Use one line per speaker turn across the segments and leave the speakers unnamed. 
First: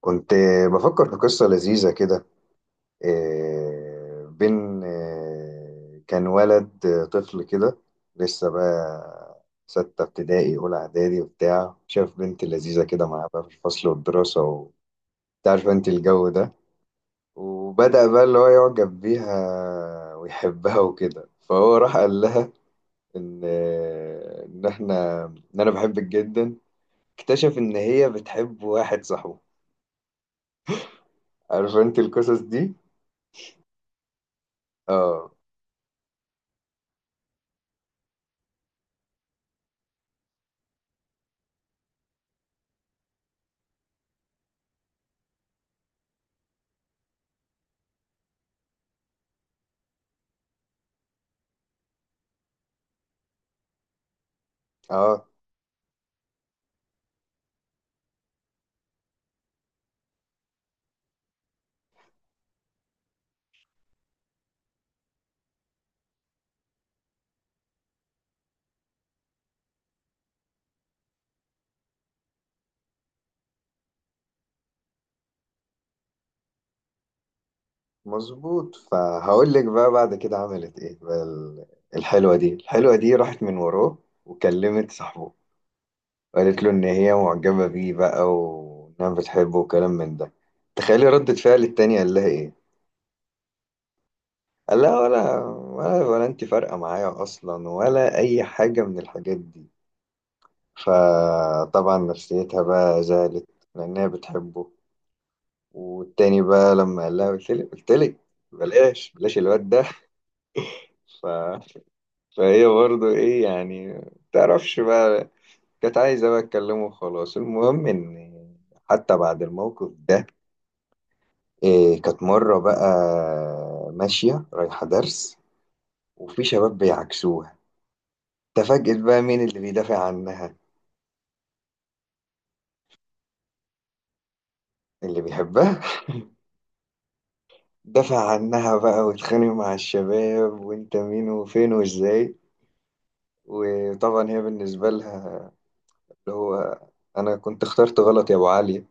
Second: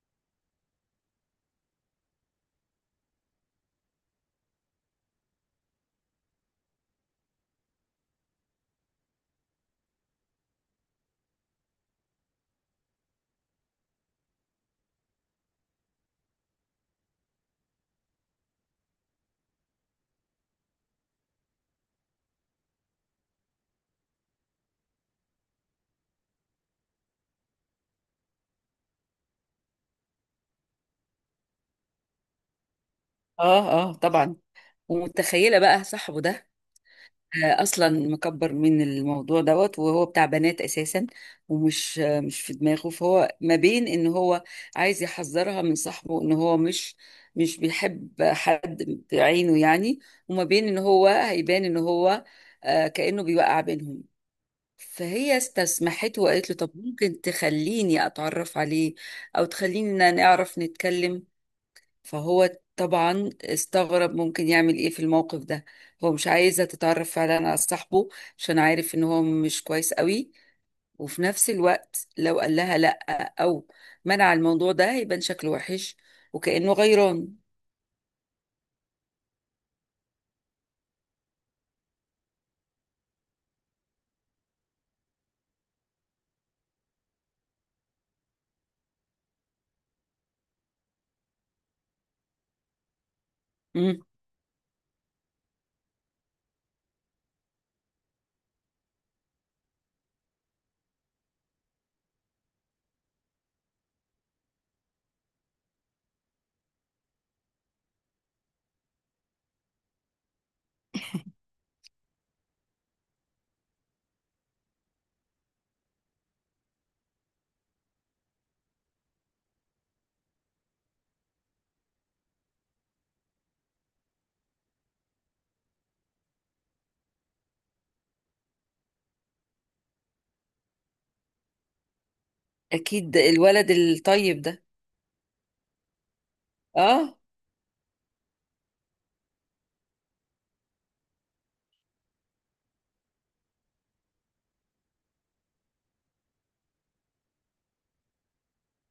كنت بفكر في قصة لذيذة كده. إيه، بين إيه، كان ولد طفل كده. لسه بقى ستة ابتدائي، أولى إعدادي وبتاع، شاف بنت لذيذة كده معاه بقى في الفصل والدراسة، وتعرف أنت الجو ده. وبدأ بقى اللي هو يعجب بيها ويحبها وكده، فهو راح قال لها: إن آه، إن إحنا إن أنا بحبك جدا. اكتشف إن هي بتحب واحد صاحبه. عارف أنت القصص دي؟
اه. اه طبعا.
آه.
ومتخيله بقى صاحبه ده. اصلا مكبر من الموضوع دوت وهو بتاع بنات اساسا. ومش مش في دماغه، فهو ما بين ان هو عايز يحذرها من صاحبه ان هو مش بيحب حد بعينه يعني، وما بين ان هو هيبان ان هو كأنه بيوقع بينهم.
اه.
فهي استسمحته وقالت له طب ممكن تخليني اتعرف عليه او تخلينا نعرف نتكلم. فهو طبعا استغرب ممكن يعمل ايه في الموقف ده. هو مش عايزة تتعرف فعلا على صاحبه عشان عارف ان هو مش كويس قوي، وفي نفس الوقت لو قال لها لا او منع الموضوع ده هيبان شكله وحش وكأنه غيران.
مظبوط، فهقول لك بقى بعد كده عملت ايه بقى الحلوة دي راحت من وراه وكلمت صاحبه، قالت له ان هي معجبة بيه بقى وانها بتحبه وكلام من ده. تخيلي ردة فعل التاني، قال لها ايه؟
مم.
قال لها: ولا ولا ولا انت فارقة معايا اصلا ولا اي حاجة من الحاجات دي. فطبعا نفسيتها بقى زعلت، لانها بتحبه. والتاني بقى لما قال لها، قلت لك قلت لك بلاش بلاش الواد ده. فهي برضو ايه يعني، تعرفش بقى، كانت عايزة بقى اتكلمه وخلاص. المهم ان حتى بعد الموقف ده، كانت مرة بقى ماشية رايحة درس، وفي شباب بيعكسوها. تفاجئت بقى مين اللي بيدافع عنها؟
اكيد الولد الطيب ده.
اللي بيحبها.
اه.
دافع عنها بقى واتخانق مع الشباب، وانت مين وفين وازاي. وطبعا هي بالنسبة لها اللي هو انا كنت اخترت غلط يا ابو علي.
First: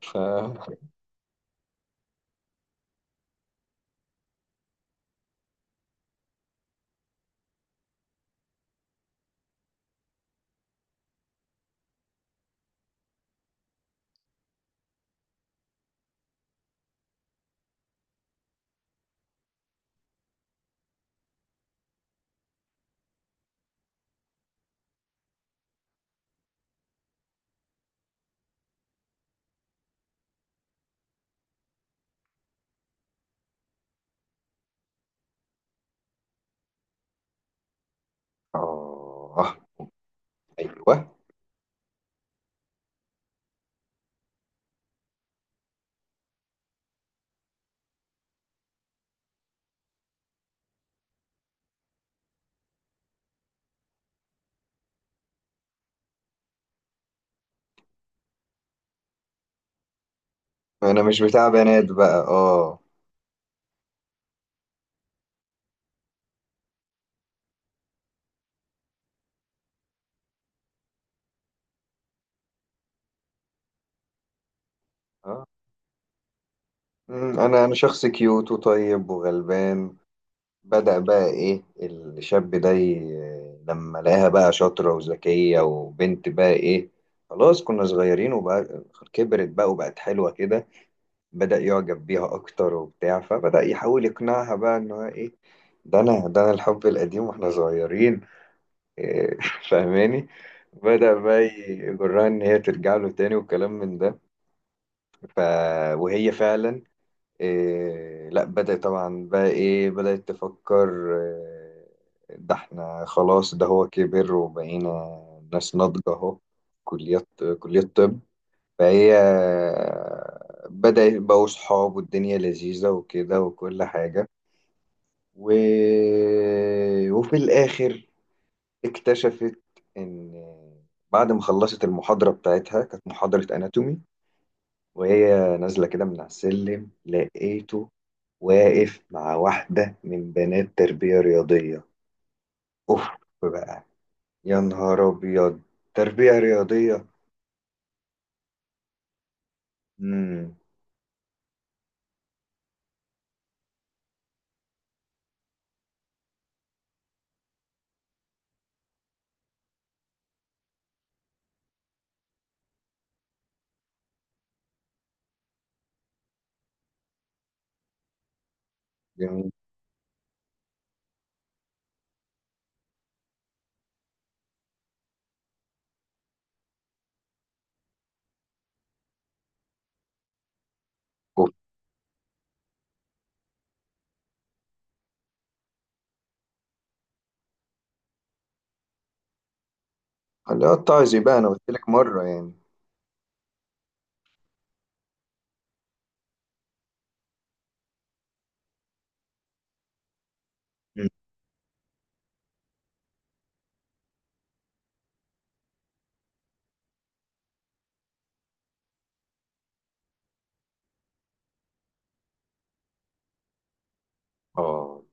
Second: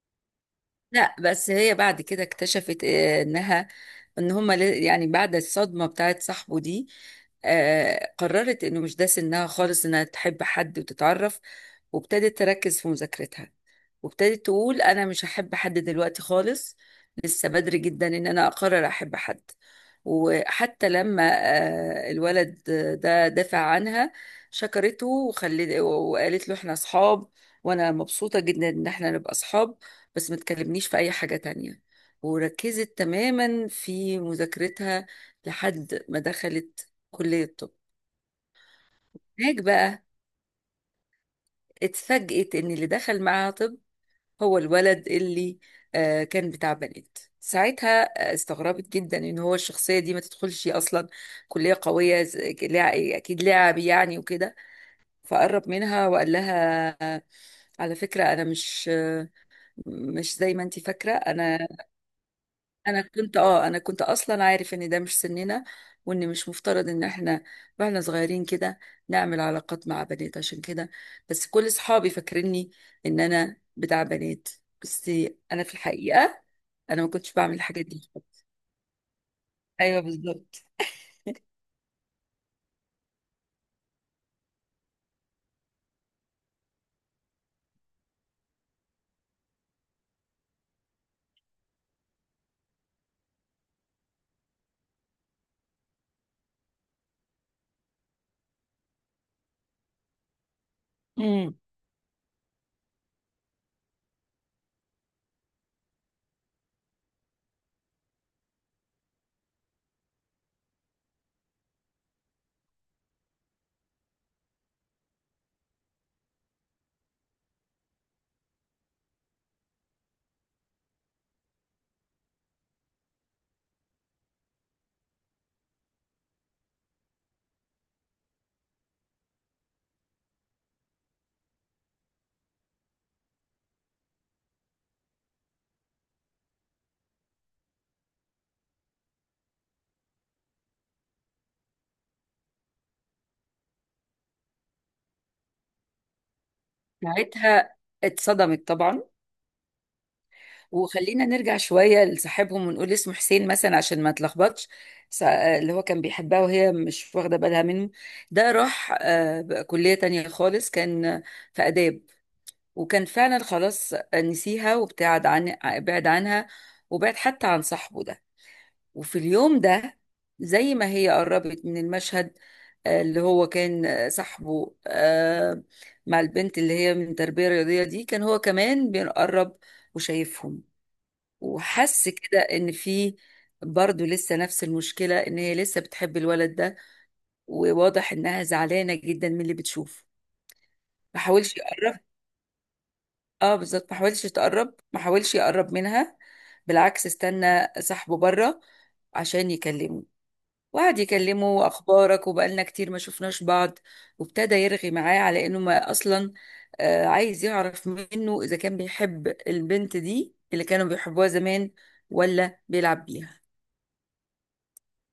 ف
لا بس هي بعد كده اكتشفت انها ان يعني بعد الصدمة بتاعت صاحبه دي قررت انه مش ده سنها خالص انها تحب حد وتتعرف، وابتدت تركز في مذاكرتها، وابتدت تقول انا مش هحب حد دلوقتي خالص، لسه بدري جدا ان انا اقرر احب حد. وحتى لما الولد ده دافع عنها، شكرته وخلت وقالت له احنا اصحاب وانا مبسوطة جدا ان احنا نبقى اصحاب بس ما تكلمنيش في اي حاجة تانية. وركزت تماما في مذاكرتها لحد ما دخلت كلية الطب.
آه،
هناك بقى
ايوه،
اتفاجئت ان اللي دخل معاها طب هو الولد اللي كان بتاع بنات ساعتها. استغربت جدا ان هو الشخصيه دي ما تدخلش اصلا كليه قويه اكيد لاعب يعني وكده. فقرب منها وقال لها على فكره انا مش مش زي ما انت
انا
فاكره،
مش بتاع
انا
بنات بقى اه.
انا كنت اه انا كنت اصلا عارف ان ده مش سننا وان مش مفترض ان احنا واحنا صغيرين كده نعمل علاقات مع بنات، عشان كده بس كل اصحابي فاكريني ان انا بتاع بنات بس
آه.
انا في الحقيقة ما كنتش بعمل
انا
الحاجات
شخص
دي.
كيوت وطيب وغلبان.
ايوه بالظبط.
بدأ بقى ايه الشاب ده لما لقاها بقى شاطرة وذكية وبنت بقى ايه، خلاص كنا صغيرين، وبقى كبرت بقى وبقت حلوة كده، بدأ يعجب بيها اكتر وبتاع. فبدأ يحاول يقنعها بقى ان هو ايه، ده انا الحب القديم واحنا صغيرين. إيه، فاهماني. بدأ بقى
امم.
يجرها ان هي ترجع له تاني والكلام من ده. ف... وهي فعلا لا، بدأت طبعا بقى بدأت تفكر: ده احنا خلاص، ده هو كبر وبقينا ناس ناضجة اهو، كليات، كلية طب. فهي بدأت بقوا صحاب والدنيا لذيذة وكده وكل حاجة. و... وفي الآخر اكتشفت إن بعد ما خلصت المحاضرة بتاعتها، كانت محاضرة أناتومي، وهي نازلة كده من على السلم، لقيته واقف مع واحدة من بنات تربية رياضية. أوف بقى، يا نهار أبيض، تربية رياضية.
ساعتها اتصدمت طبعا.
مم.
وخلينا نرجع شوية لصاحبهم ونقول اسمه حسين مثلا عشان ما تلخبطش. اللي هو كان بيحبها وهي مش واخدة بالها منه، ده راح بقى كلية تانية خالص، كان في آداب، وكان فعلا خلاص نسيها وابتعد عن عنها، وبعد حتى عن صاحبه ده. وفي
جميل.
اليوم ده زي ما هي قربت من المشهد، اللي هو كان صاحبه مع البنت اللي هي من تربية رياضية دي، كان هو كمان بيقرب وشايفهم.
أوف.
وحس كده ان في برضه لسه نفس المشكلة، ان هي لسه بتحب الولد ده، وواضح انها زعلانة جدا من اللي بتشوفه.
اللي هو الطعزي
ما
بقى، أنا
حاولش
قلت لك
يقرب.
مرة يعني.
اه بالظبط، ما حاولش يتقرب ما حاولش يقرب منها، بالعكس استنى صاحبه بره عشان يكلمه. وقعد
مم.
يكلمه اخبارك وبقالنا كتير ما شفناش بعض، وابتدى يرغي معاه على انه ما اصلا عايز يعرف منه اذا كان بيحب البنت دي اللي كانوا بيحبوها زمان ولا بيلعب بيها.
آه،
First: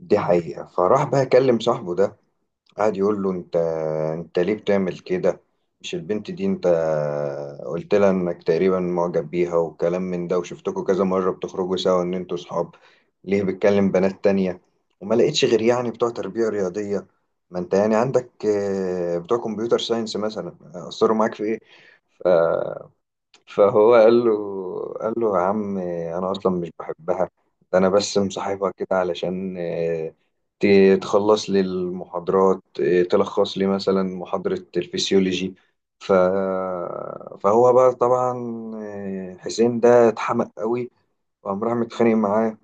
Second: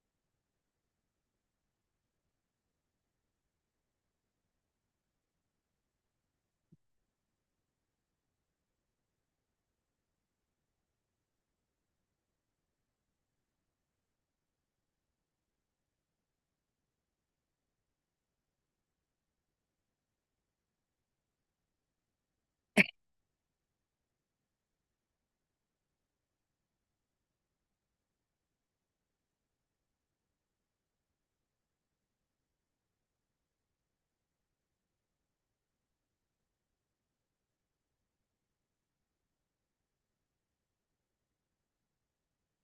دي حقيقة. فراح بقى أكلم صاحبه ده، قعد يقول له: انت ليه بتعمل كده؟ مش البنت دي انت قلت لها انك تقريبا معجب بيها وكلام من ده، وشفتكوا كذا مرة بتخرجوا سوا ان انتوا صحاب؟ ليه بتكلم بنات تانية؟ وما لقيتش غير يعني بتوع تربية رياضية؟ ما انت يعني عندك بتوع كمبيوتر ساينس مثلا، اثروا معاك في ايه؟ فهو قال له: يا عم انا اصلا مش بحبها، ده انا بس مصاحبها كده علشان آه، ت- تخلص لي المحاضرات آه، تلخص لي مثلا محاضرة الفسيولوجي. ف... فهو بقى طبعا حسين ده اتحمق قوي، وقام راح متخانق معاه،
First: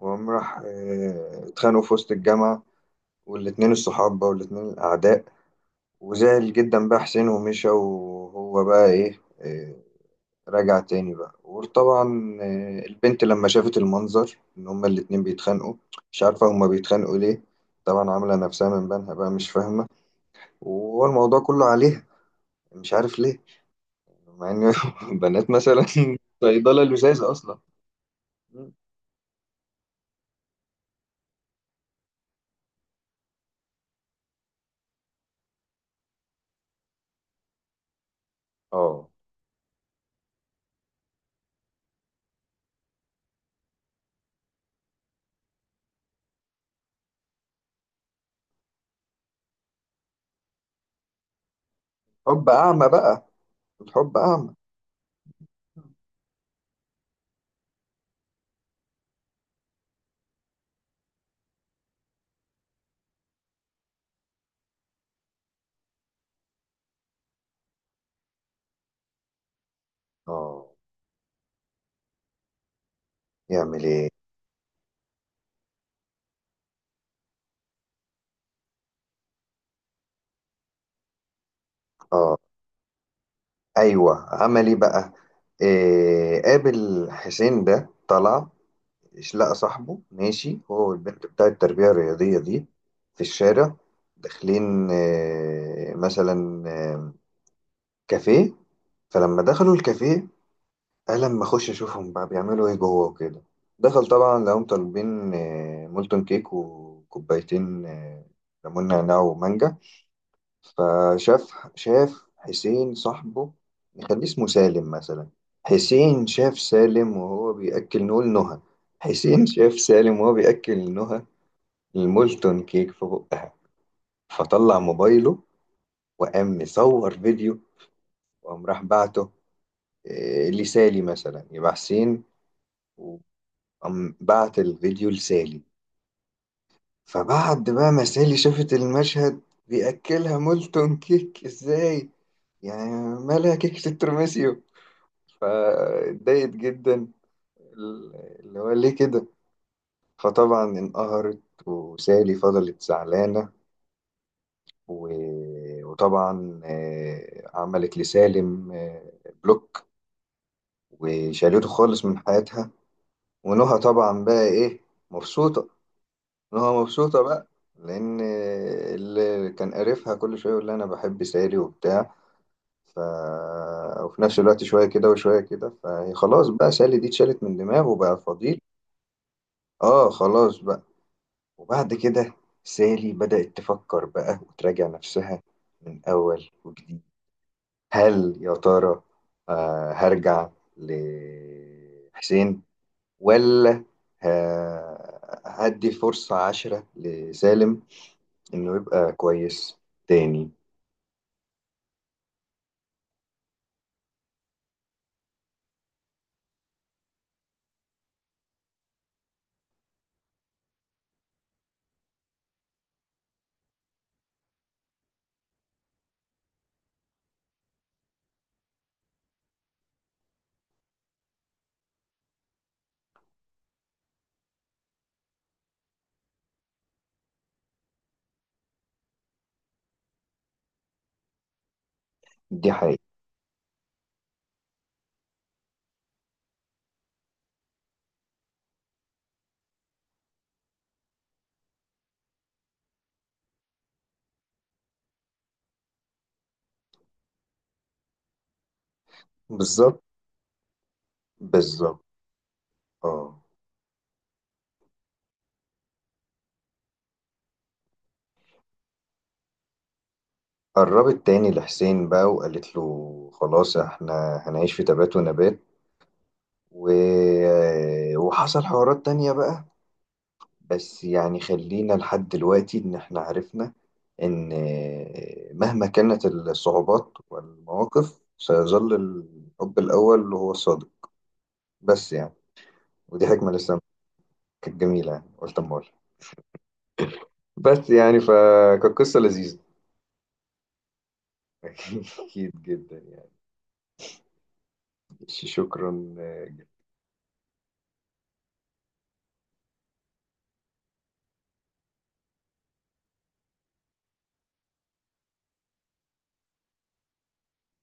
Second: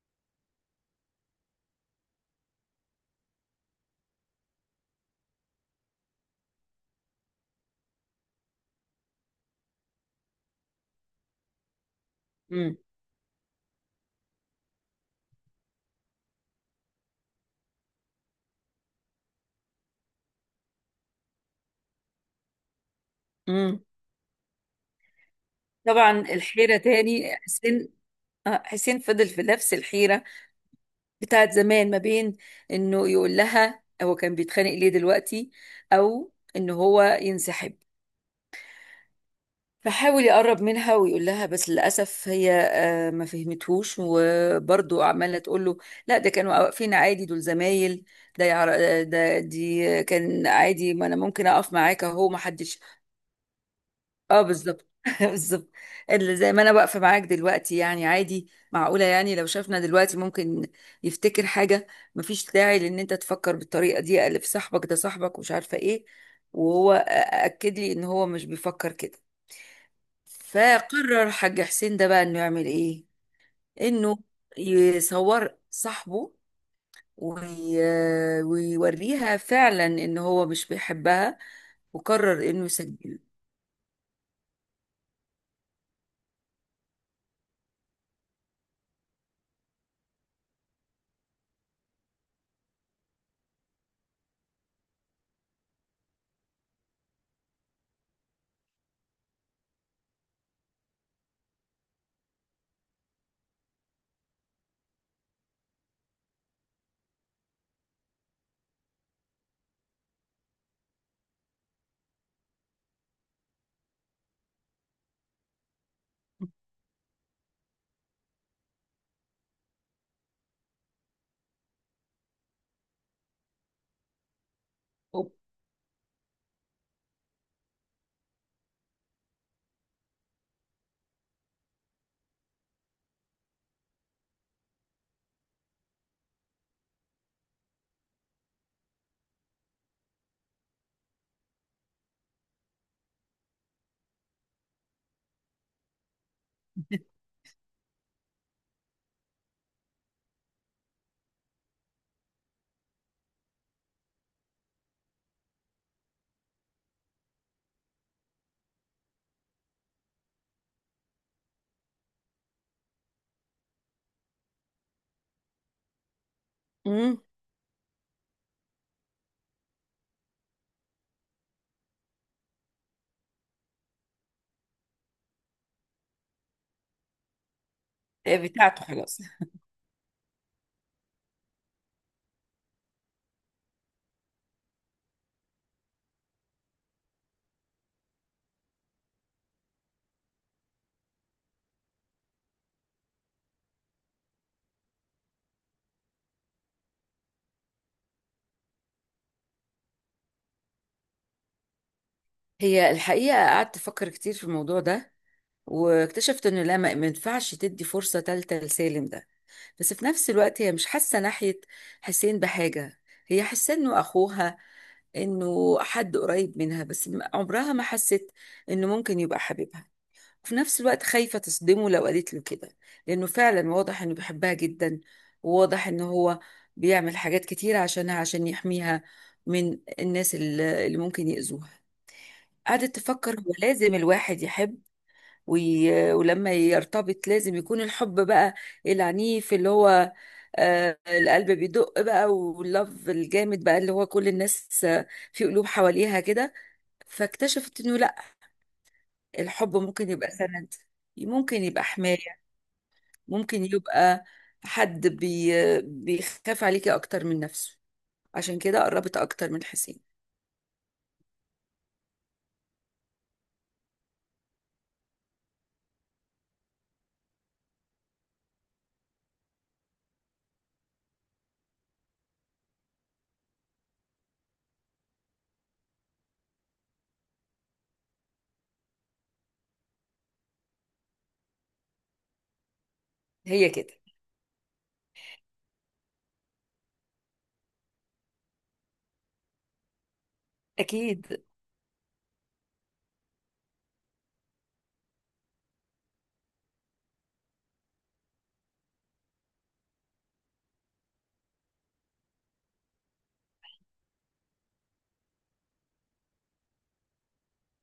وقام راح اتخانقوا في وسط الجامعة، والاتنين الصحاب بقى والاتنين الأعداء. وزعل جدا بقى حسين ومشى، وهو بقى إيه آه، رجع تاني بقى. وطبعا البنت لما شافت المنظر ان هما الاتنين بيتخانقوا، مش عارفة هما بيتخانقوا ليه، طبعا عاملة نفسها من بينها بقى مش فاهمة، وهو الموضوع كله عليها مش عارف ليه،
امم.
مع ان بنات مثلا
طبعا الحيرة
صيدلة لزاز
تاني
اصلا.
حسين. حسين فضل في نفس الحيرة بتاعت زمان ما بين انه يقول لها هو كان بيتخانق ليه دلوقتي او ان هو ينسحب.
اه،
فحاول يقرب منها ويقول لها، بس للأسف هي ما فهمتهوش وبرضه عمالة تقول له لا ده كانوا واقفين عادي دول زمايل، ده يعر... آه، ده دي كان عادي ما انا ممكن اقف معاك اهو ما
حب
حدش.
اعمى بقى، الحب
اه
اعمى.
بالظبط بالظبط. اللي زي ما انا واقفه معاك دلوقتي يعني عادي، معقوله يعني لو شافنا دلوقتي ممكن يفتكر حاجه؟ مفيش داعي لان انت تفكر بالطريقه دي، الف صاحبك ده صاحبك ومش عارفه ايه. وهو اكد لي ان هو مش بيفكر كده.
اه.
فقرر حاج حسين ده بقى انه يعمل ايه.
يعمل ايه؟
انه يصور صاحبه وي... ويوريها فعلا ان هو مش بيحبها،
اه.
وقرر انه يسجله.
ايوه، عمل ايه بقى؟ قابل حسين ده طلع، إيش، لقى صاحبه ماشي هو والبنت بتاع التربية الرياضية دي في الشارع، داخلين مثلا كافيه. فلما دخلوا الكافيه، قال لما اخش اشوفهم بقى بيعملوا ايه جوه وكده. دخل طبعا، لقاهم طالبين مولتون كيك وكوبايتين ليمون نعناع ومانجا. فشاف حسين صاحبه، نخليه اسمه سالم مثلا. حسين شاف سالم وهو بيأكل، نقول نهى، حسين شاف سالم وهو بيأكل نهى المولتون كيك في بقها. فطلع
أوب.
موبايله وقام مصور فيديو، وقام راح بعته لسالي مثلا، يبقى حسين وقام بعت الفيديو لسالي. فبعد بقى ما سالي شافت المشهد، بيأكلها مولتون كيك ازاي يعني، مالها كيكة الترمسيو؟ فاتضايقت جدا، اللي هو ليه كده. فطبعا انقهرت، وسالي فضلت زعلانة، وطبعا عملت لسالم بلوك، وشالته خالص من حياتها. ونهى طبعا بقى ايه، مبسوطة، نهى
مم.
مبسوطة بقى، لأن اللي كان قرفها كل شوية يقول لها أنا بحب سالي وبتاع. ف... وفي نفس الوقت شوية كده وشوية كده، فهي خلاص بقى سالي دي اتشالت من دماغه، وبقى فضيل.
بتاعته خلاص.
اه، خلاص بقى. وبعد كده سالي بدأت تفكر بقى وتراجع نفسها من أول وجديد: هل يا ترى هرجع لحسين، ولا هدي فرصة عشرة لسالم إنه يبقى كويس تاني؟
هي الحقيقة قعدت أفكر كتير في الموضوع ده، واكتشفت إنه لا، ما ينفعش تدي فرصة تالتة لسالم ده. بس في نفس الوقت هي مش حاسة ناحية حسين بحاجة، هي حاسة إنه أخوها، إنه حد قريب منها، بس عمرها ما حست إنه ممكن يبقى حبيبها. وفي نفس الوقت خايفة تصدمه لو قالت له كده، لأنه فعلا واضح إنه بيحبها جدا، وواضح إنه هو بيعمل حاجات كتيرة عشانها عشان يحميها من الناس اللي ممكن يأذوها.
دي
قعدت
حقيقة.
تفكر هو لازم الواحد يحب ولما يرتبط لازم يكون الحب بقى العنيف، اللي هو آه القلب بيدق بقى واللف الجامد بقى، اللي هو كل الناس في قلوب حواليها كده. فاكتشفت انه لا، الحب
بالظبط.
ممكن يبقى سند، ممكن يبقى
بالظبط.
حماية،
اه.
ممكن يبقى حد بي... بيخاف عليكي اكتر من نفسه. عشان كده قربت اكتر من حسين.
قربت تاني لحسين بقى، وقالت له خلاص احنا هنعيش في تبات ونبات. و... آه، وحصل حوارات تانية بقى، بس يعني خلينا لحد دلوقتي، إن إحنا عرفنا إن مهما كانت الصعوبات والمواقف، سيظل الحب الأول هو الصادق. بس يعني، ودي حكمة
هي
لسه
كده.
كانت جميلة يعني، قلت أما أقولها. بس يعني، فكانت قصة لذيذة.
اكيد.
أكيد جدا يعني. شكرا.